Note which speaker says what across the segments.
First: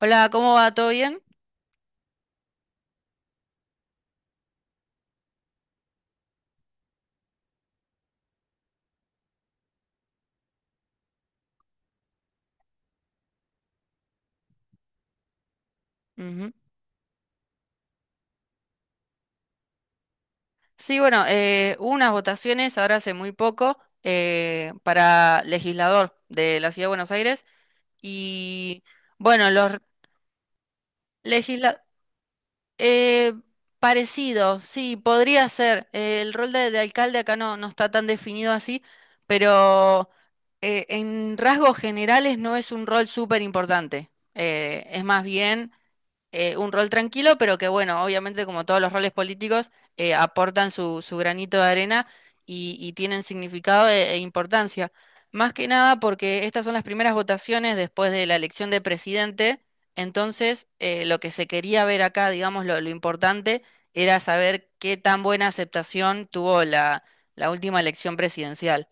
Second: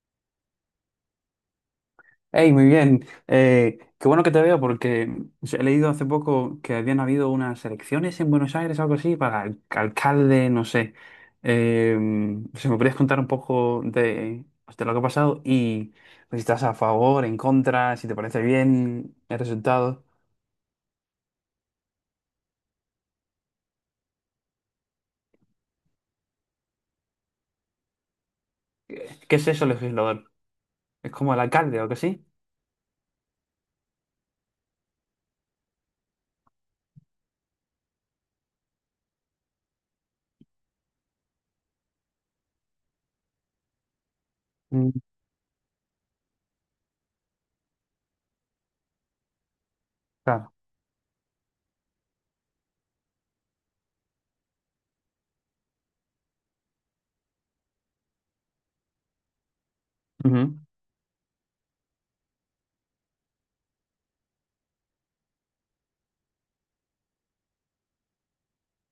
Speaker 1: Hola, ¿cómo va? ¿Todo bien?
Speaker 2: Hey, muy bien. Qué bueno que te veo porque he leído hace poco que habían habido unas elecciones en Buenos Aires, algo así, para alcalde, no sé. Eh, si me podrías contar un poco de, pues, de lo que ha pasado y si
Speaker 1: Ujú.
Speaker 2: estás a favor, en contra, si te parece bien el resultado.
Speaker 1: Sí, bueno, hubo unas votaciones ahora hace muy poco para legislador de la Ciudad de Buenos Aires y
Speaker 2: ¿Qué es
Speaker 1: bueno,
Speaker 2: eso,
Speaker 1: los
Speaker 2: legislador? ¿Es como el alcalde o
Speaker 1: legisladores...
Speaker 2: algo así?
Speaker 1: parecido, sí, podría ser. El rol de alcalde acá no, no está tan definido así, pero en rasgos generales no es un rol súper importante.
Speaker 2: Mm,
Speaker 1: Es más bien un rol tranquilo, pero que bueno, obviamente como todos los roles políticos,
Speaker 2: Claro.
Speaker 1: aportan su, su granito de arena y tienen significado e, e importancia. Más que nada porque estas son las primeras votaciones después de la elección de presidente, entonces lo que se quería ver acá, digamos, lo importante era saber qué tan buena aceptación tuvo la, la última elección presidencial.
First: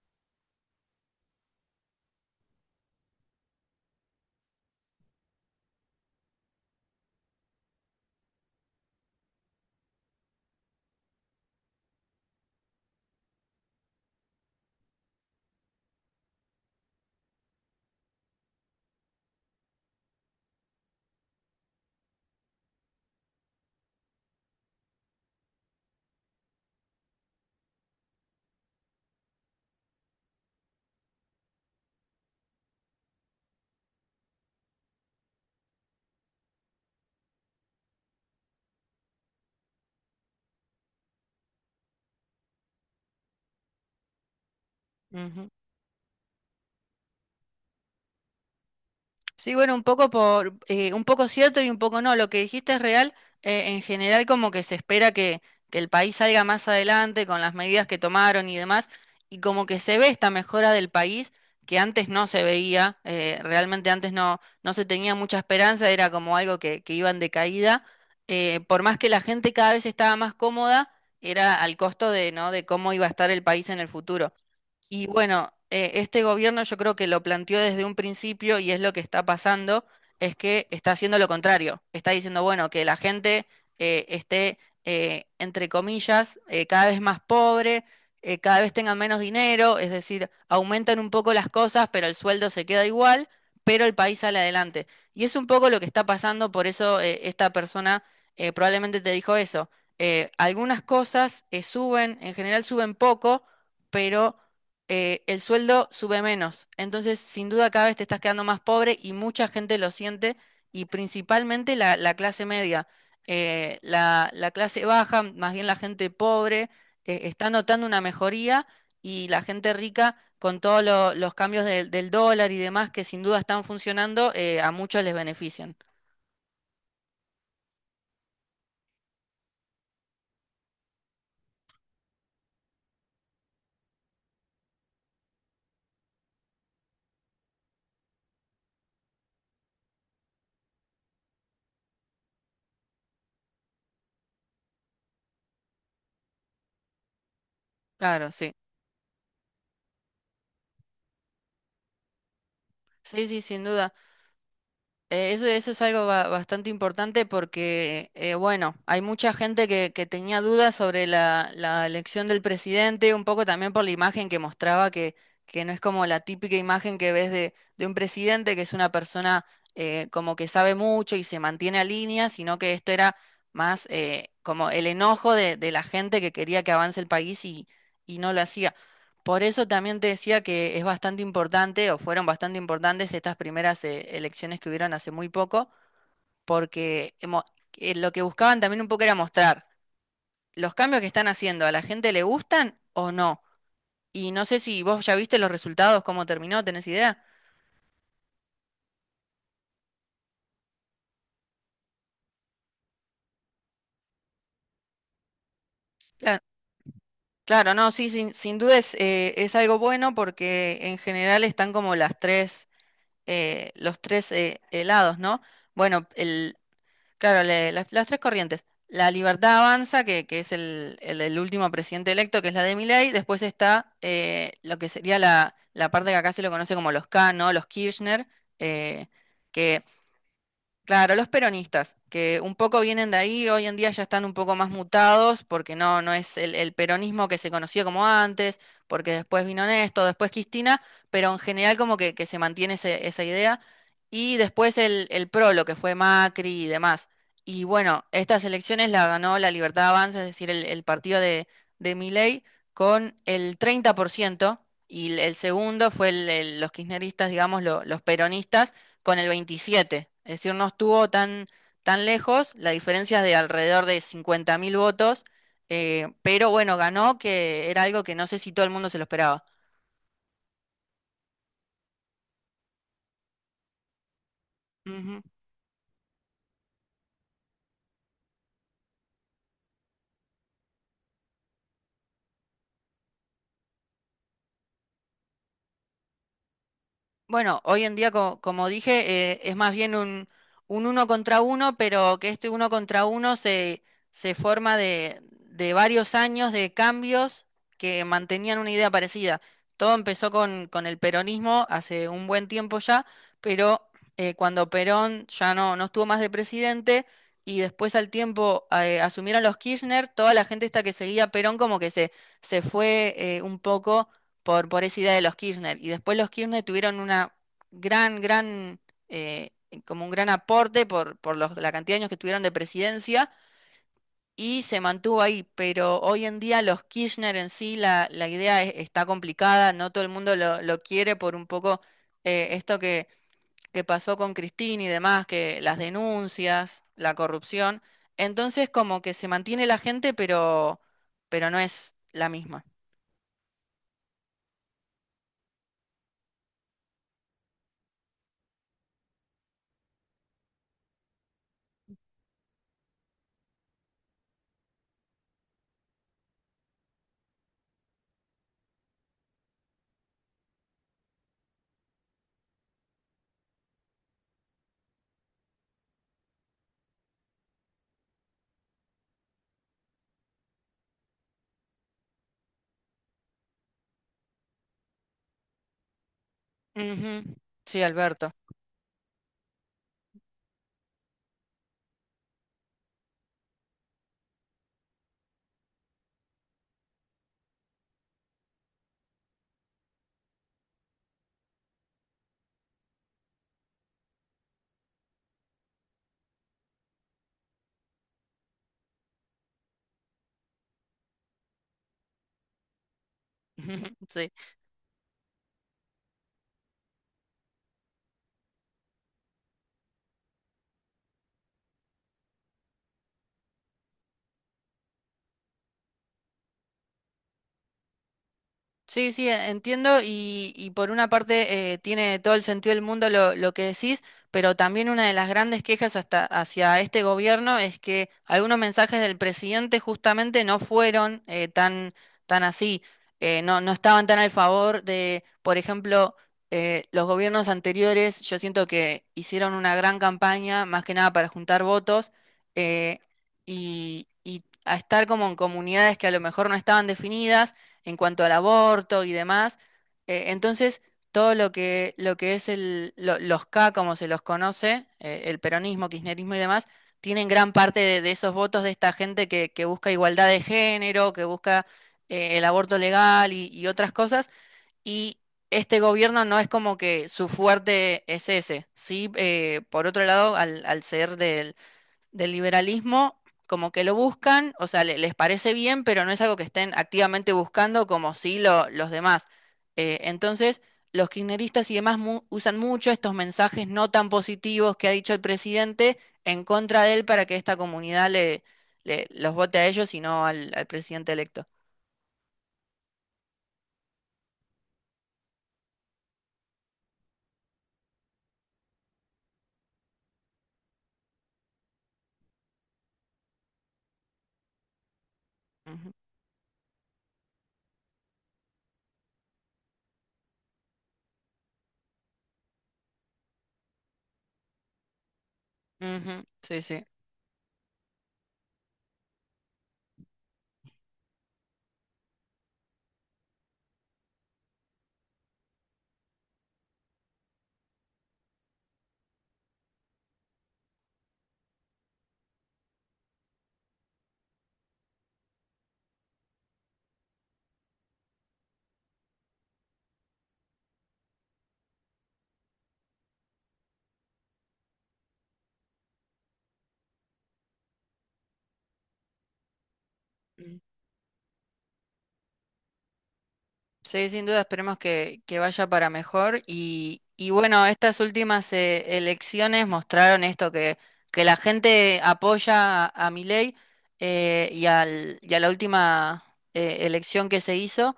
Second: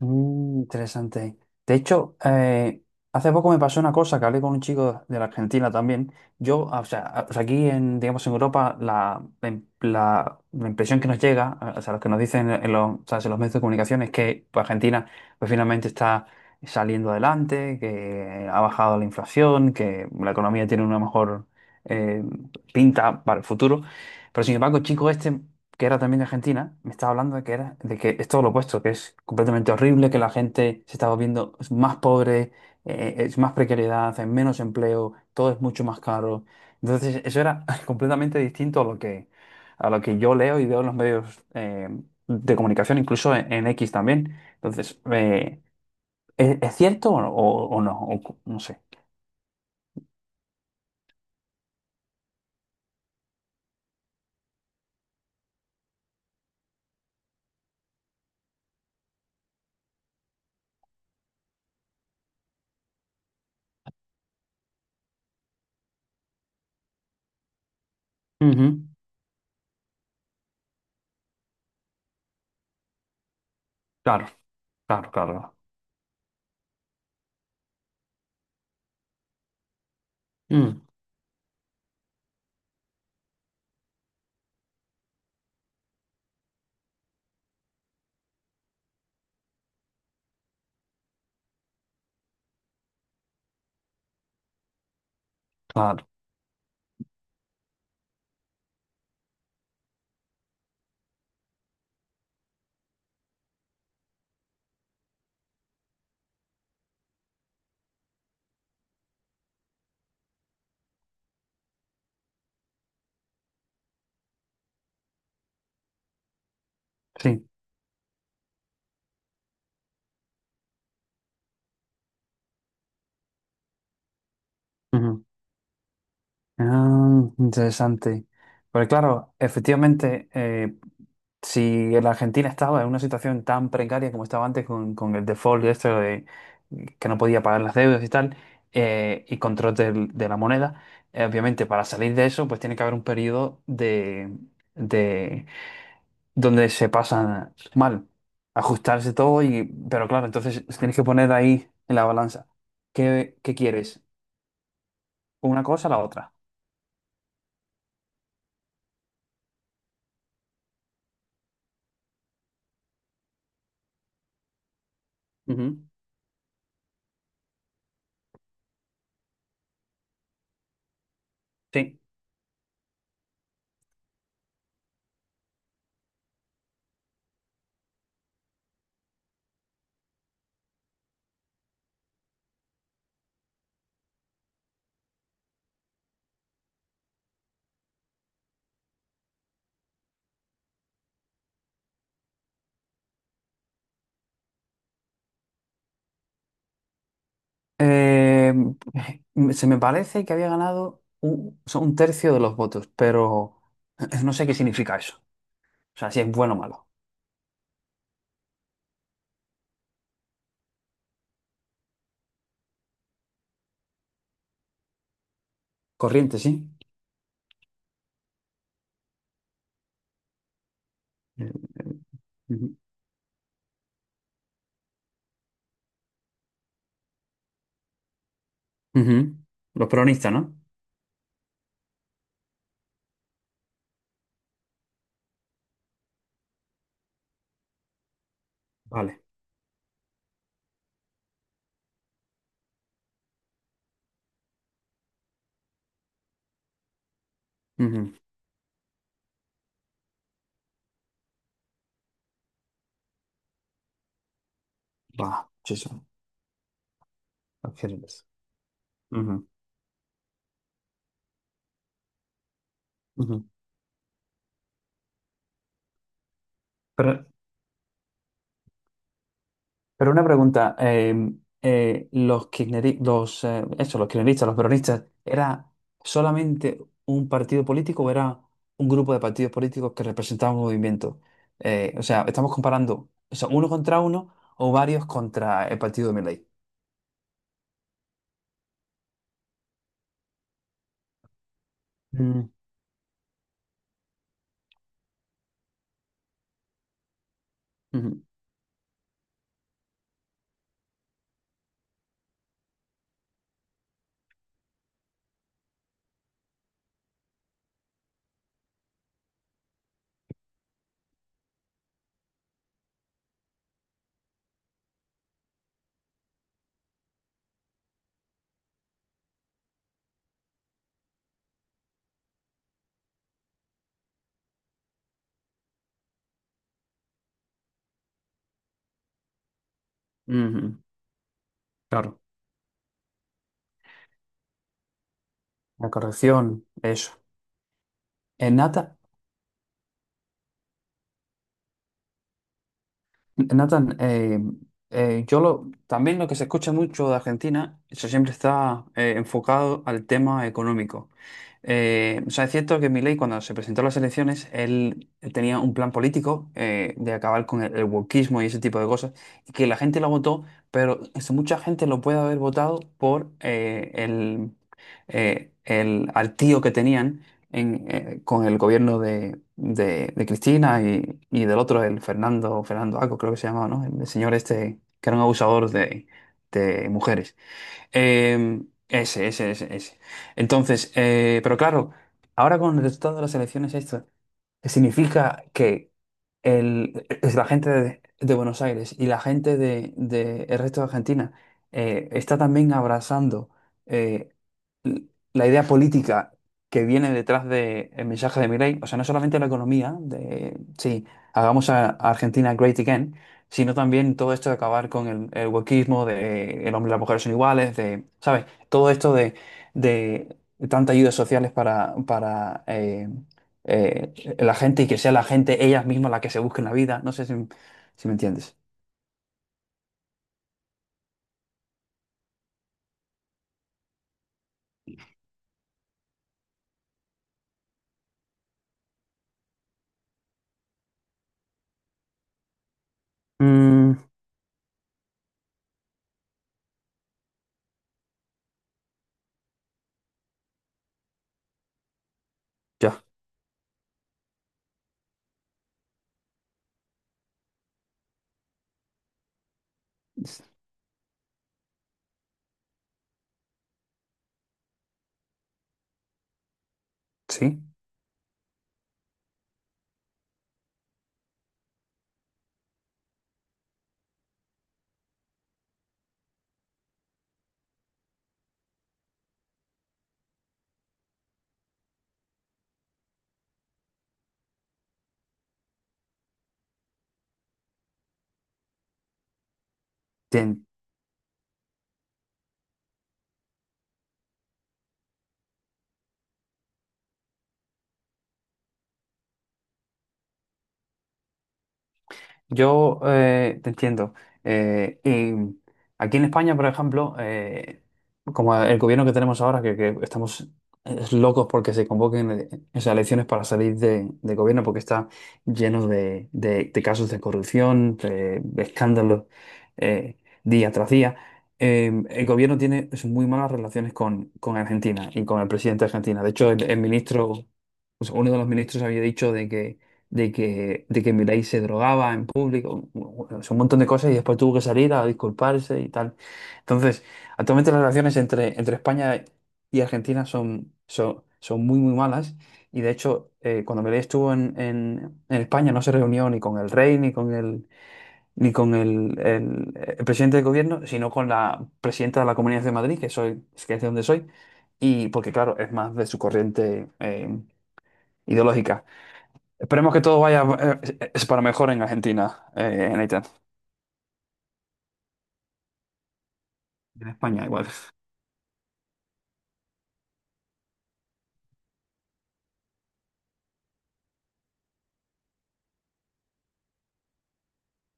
Speaker 2: Mm, interesante. De hecho, hace poco me pasó una cosa que hablé con un chico de la Argentina también. Yo, o sea, o sea, aquí en, digamos, en Europa, la, la, la impresión que nos llega, o sea, lo que nos dicen en los, o sea, en los medios de comunicación es que pues, Argentina pues, finalmente está saliendo adelante, que ha bajado la inflación, que la economía tiene una mejor eh, pinta para el futuro. Pero sin embargo, el chico este que era también de Argentina, me estaba hablando de que era, de que es todo lo opuesto, que es completamente horrible, que la gente se está volviendo más pobre, es más precariedad, hay menos empleo, todo es mucho más caro. Entonces, eso era completamente distinto a lo que yo leo y veo en los medios de comunicación, incluso en X también. Entonces, ¿es cierto o, o no? O no sé.
Speaker 1: Sí, bueno, un poco por, un poco cierto y un poco no. Lo que dijiste es real. En general, como que se espera que el país salga más adelante con las medidas que tomaron y demás, y como que se ve esta mejora del país que antes no se veía. Realmente antes no, no se tenía mucha esperanza, era como algo que iba en decaída. Por
Speaker 2: Ujú.
Speaker 1: más que la gente cada vez estaba más cómoda, era al costo de, ¿no? De cómo iba a estar el país en el
Speaker 2: Claro,
Speaker 1: futuro. Y
Speaker 2: claro, claro.
Speaker 1: bueno, este gobierno yo creo que lo planteó desde un principio y es lo que está pasando, es que
Speaker 2: Mm,
Speaker 1: está haciendo lo contrario. Está diciendo, bueno, que la gente esté, entre comillas, cada vez más pobre, cada vez tengan menos dinero, es decir, aumentan un poco las cosas, pero el sueldo se queda igual, pero el país sale adelante. Y es un poco lo que está
Speaker 2: claro,
Speaker 1: pasando, por eso esta persona probablemente te dijo eso. Algunas cosas suben, en general suben poco, pero el sueldo sube menos. Entonces, sin duda, cada vez te estás quedando más pobre y mucha gente lo siente, y principalmente la, la clase media. La, la clase baja, más bien la gente pobre,
Speaker 2: sí.
Speaker 1: está notando una mejoría y la gente rica, con todos los cambios del dólar y demás que sin duda están funcionando, a muchos les benefician.
Speaker 2: Ah, interesante. Porque claro, efectivamente, si la Argentina estaba en una situación tan precaria como estaba antes con el default y esto de que no podía pagar las deudas y tal, y control de la moneda, obviamente para salir de eso, pues tiene que haber un periodo de donde se pasa mal,
Speaker 1: Claro, sí.
Speaker 2: ajustarse todo y, pero claro, entonces tienes que poner ahí en la balanza.
Speaker 1: Sí,
Speaker 2: ¿Qué,
Speaker 1: sí,
Speaker 2: qué
Speaker 1: sin duda.
Speaker 2: quieres? ¿Una
Speaker 1: Eso es
Speaker 2: cosa o la
Speaker 1: algo
Speaker 2: otra?
Speaker 1: bastante importante porque, bueno, hay mucha gente que tenía dudas sobre la, la elección del presidente, un poco también por la imagen que mostraba, que no es
Speaker 2: Ujú.
Speaker 1: como la típica imagen que ves de un presidente, que es una persona como que sabe mucho y se mantiene a
Speaker 2: Sí.
Speaker 1: línea, sino que esto era más como el enojo de la gente que quería que avance el país y no lo hacía. Por eso también te decía que es bastante importante, o fueron bastante importantes estas primeras elecciones que hubieron hace muy poco, porque lo que buscaban también un poco era mostrar los cambios que están haciendo, ¿a la gente le gustan o no? Y no sé si vos ya viste los resultados, cómo terminó, ¿tenés idea?
Speaker 2: Eh, Se me parece que había ganado un, o sea, un tercio de los votos, pero no sé qué significa eso. O sea, si es
Speaker 1: Claro,
Speaker 2: bueno o malo.
Speaker 1: claro, no, sí, sin, sin duda es algo bueno porque en general están como las tres, los tres helados, ¿no? Bueno,
Speaker 2: Corriente, sí.
Speaker 1: claro, las tres corrientes. La Libertad Avanza, que es el
Speaker 2: Eh,
Speaker 1: último presidente electo, que es la de
Speaker 2: ujú.
Speaker 1: Milei. Después está lo que sería la, la parte que acá se lo conoce como los K, ¿no? Los Kirchner, eh,
Speaker 2: Ujú.
Speaker 1: que
Speaker 2: Los peronistas, ¿no?
Speaker 1: claro, los peronistas, que un poco vienen de ahí, hoy en día ya están un poco más mutados, porque no, no es el peronismo que se conocía como antes, porque
Speaker 2: Vale.
Speaker 1: después vino Néstor, después Cristina, pero en general como que se mantiene esa idea, y después el PRO, lo que fue Macri y demás. Y bueno,
Speaker 2: Ujú.
Speaker 1: estas elecciones la ganó la Libertad Avanza, es decir, el partido de Milei, con el 30%, y
Speaker 2: Va,
Speaker 1: el
Speaker 2: sí,
Speaker 1: segundo
Speaker 2: sí.
Speaker 1: fue los kirchneristas, digamos,
Speaker 2: Los
Speaker 1: los
Speaker 2: kirchneristas.
Speaker 1: peronistas con el
Speaker 2: Ujú.
Speaker 1: 27. Es decir, no estuvo tan, tan lejos, la diferencia es de
Speaker 2: Ujú.
Speaker 1: alrededor de 50.000 votos, pero bueno,
Speaker 2: Pero
Speaker 1: ganó, que era algo que no sé si todo el mundo se lo esperaba.
Speaker 2: Pero una pregunta, los los, eso, los kirchneristas, los peronistas, ¿era solamente un partido político o era un grupo de partidos políticos que representaban un movimiento? O sea, estamos comparando, o sea, uno contra uno o varios contra el partido de Milei.
Speaker 1: Bueno, hoy en día, como dije, es más bien un uno contra uno, pero que este
Speaker 2: Mm,
Speaker 1: uno contra uno se, se forma de varios años de cambios que
Speaker 2: ujú,
Speaker 1: mantenían una idea parecida. Todo empezó con el peronismo hace un buen tiempo ya, pero cuando Perón ya no, no estuvo más de presidente y después al tiempo asumieron los Kirchner, toda la gente esta que seguía a Perón como que se fue un poco por esa idea de los Kirchner. Y después los Kirchner tuvieron una gran, gran, eh, como un gran aporte por, por la cantidad de años que tuvieron de presidencia y se mantuvo ahí. Pero hoy en día los Kirchner en sí, la idea está complicada, no todo el mundo
Speaker 2: ujú.
Speaker 1: lo quiere por un poco
Speaker 2: Claro,
Speaker 1: esto que pasó con Cristina y demás, que las
Speaker 2: la corrección,
Speaker 1: denuncias, la
Speaker 2: eso.
Speaker 1: corrupción.
Speaker 2: En
Speaker 1: Entonces
Speaker 2: Nata,
Speaker 1: como que se mantiene la gente, pero no es la misma.
Speaker 2: Nathan, yo lo, también lo que se escucha mucho de Argentina, eso siempre está enfocado al tema económico. O sea, es cierto que Milei, cuando se presentó a las elecciones, él tenía un plan político de acabar con el wokismo y ese tipo de cosas, y que la gente lo votó, pero mucha gente lo puede haber votado por el, al tío que tenían en, con el gobierno de, de Cristina y del otro, el Fernando, Fernando Aco, creo que se llamaba, ¿no? El, señor este, que era un abusador de
Speaker 1: Ujú.
Speaker 2: mujeres.
Speaker 1: Sí, Alberto.
Speaker 2: Eh, ese, ese, ese, ese. Entonces, pero claro, ahora con el resultado de las elecciones, esto significa que el, es la gente de Buenos Aires y la gente de el resto de Argentina está también abrazando eh, l- la idea política que viene detrás del mensaje de Milei, o sea, no solamente la economía, de sí, hagamos a Argentina great again, sino también
Speaker 1: Sí.
Speaker 2: todo esto de acabar con el wokeísmo, de el hombre y la mujer son iguales, de, ¿sabes? Todo esto de tantas ayudas sociales para la gente y que sea la gente ellas mismas la que se busque en la vida. No sé si, si me entiendes.
Speaker 1: Sí, sí, entiendo y por una parte tiene todo el sentido del mundo lo que decís, pero también una de las grandes quejas hasta hacia este gobierno es que algunos mensajes del presidente justamente no fueron tan, tan así, no, no
Speaker 2: Mm,
Speaker 1: estaban tan al favor de, por ejemplo, los gobiernos anteriores, yo siento que hicieron una gran campaña, más que nada para juntar votos, eh,
Speaker 2: ya.
Speaker 1: y a estar como en comunidades que a lo mejor no estaban definidas en cuanto al aborto y demás. Entonces, todo lo que es el, los K, como se los conoce, el peronismo, kirchnerismo y demás, tienen gran
Speaker 2: ¿Sí?
Speaker 1: parte de esos votos de esta gente que busca igualdad de género, que busca el aborto legal y otras cosas. Y este gobierno no es como que su fuerte es ese. Sí, por otro lado, al, al ser del liberalismo como que lo buscan, o sea, les parece bien, pero no es algo que estén activamente buscando como sí los demás.
Speaker 2: Te,
Speaker 1: Entonces, los kirchneristas y demás usan mucho estos mensajes no tan positivos que ha dicho el presidente en contra de él para que esta comunidad los vote a ellos y no al, al presidente electo.
Speaker 2: yo te entiendo. Y aquí en España, por ejemplo, como el gobierno que tenemos ahora, que estamos locos porque se convoquen esas elecciones para salir de gobierno, porque está lleno
Speaker 1: Ujú.
Speaker 2: de, de casos de corrupción, de escándalos eh, día tras día. El gobierno tiene es, muy malas relaciones con Argentina y con el presidente de Argentina.
Speaker 1: Ujú,
Speaker 2: De hecho,
Speaker 1: sí,
Speaker 2: el
Speaker 1: sí.
Speaker 2: ministro, o sea, uno de los ministros había dicho de que de que Milei se drogaba en público, bueno, es un montón de cosas y después tuvo que salir a disculparse y tal. Entonces, actualmente las relaciones entre, entre España y Argentina son, son, son muy, muy malas y de hecho, cuando Milei estuvo en España no se reunió ni con el rey, ni con el, ni con el, el presidente del gobierno, sino con la presidenta de la Comunidad de Madrid, que, soy, que es de donde soy, y porque claro, es más de su corriente ideológica. Esperemos que todo vaya es para mejor en Argentina, en Haití.
Speaker 1: Sí, sin duda esperemos que vaya para mejor.
Speaker 2: En
Speaker 1: Y
Speaker 2: España
Speaker 1: bueno,
Speaker 2: igual.
Speaker 1: estas últimas elecciones mostraron esto, que la gente apoya a Milei y, al, y a la última elección que se hizo,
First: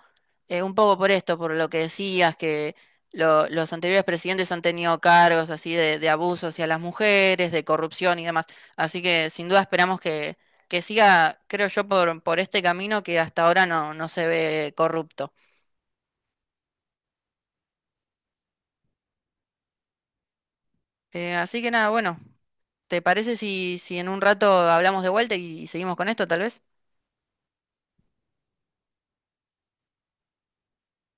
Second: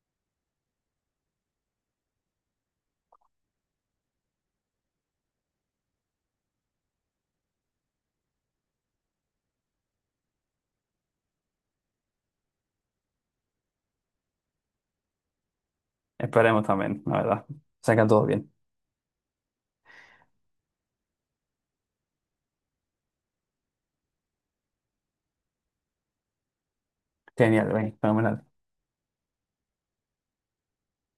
Speaker 1: un poco por esto, por lo que decías, que los anteriores presidentes han tenido cargos así de abuso hacia las mujeres, de corrupción y demás. Así que sin duda esperamos que siga, creo yo, por este camino que hasta ahora no, no se ve corrupto.
Speaker 2: Esperemos también, la verdad. Sacan todo bien.
Speaker 1: Así que nada, bueno, ¿te parece si, si en un rato hablamos de vuelta y seguimos con esto, tal vez?
Speaker 2: Genial, bien, fenomenal.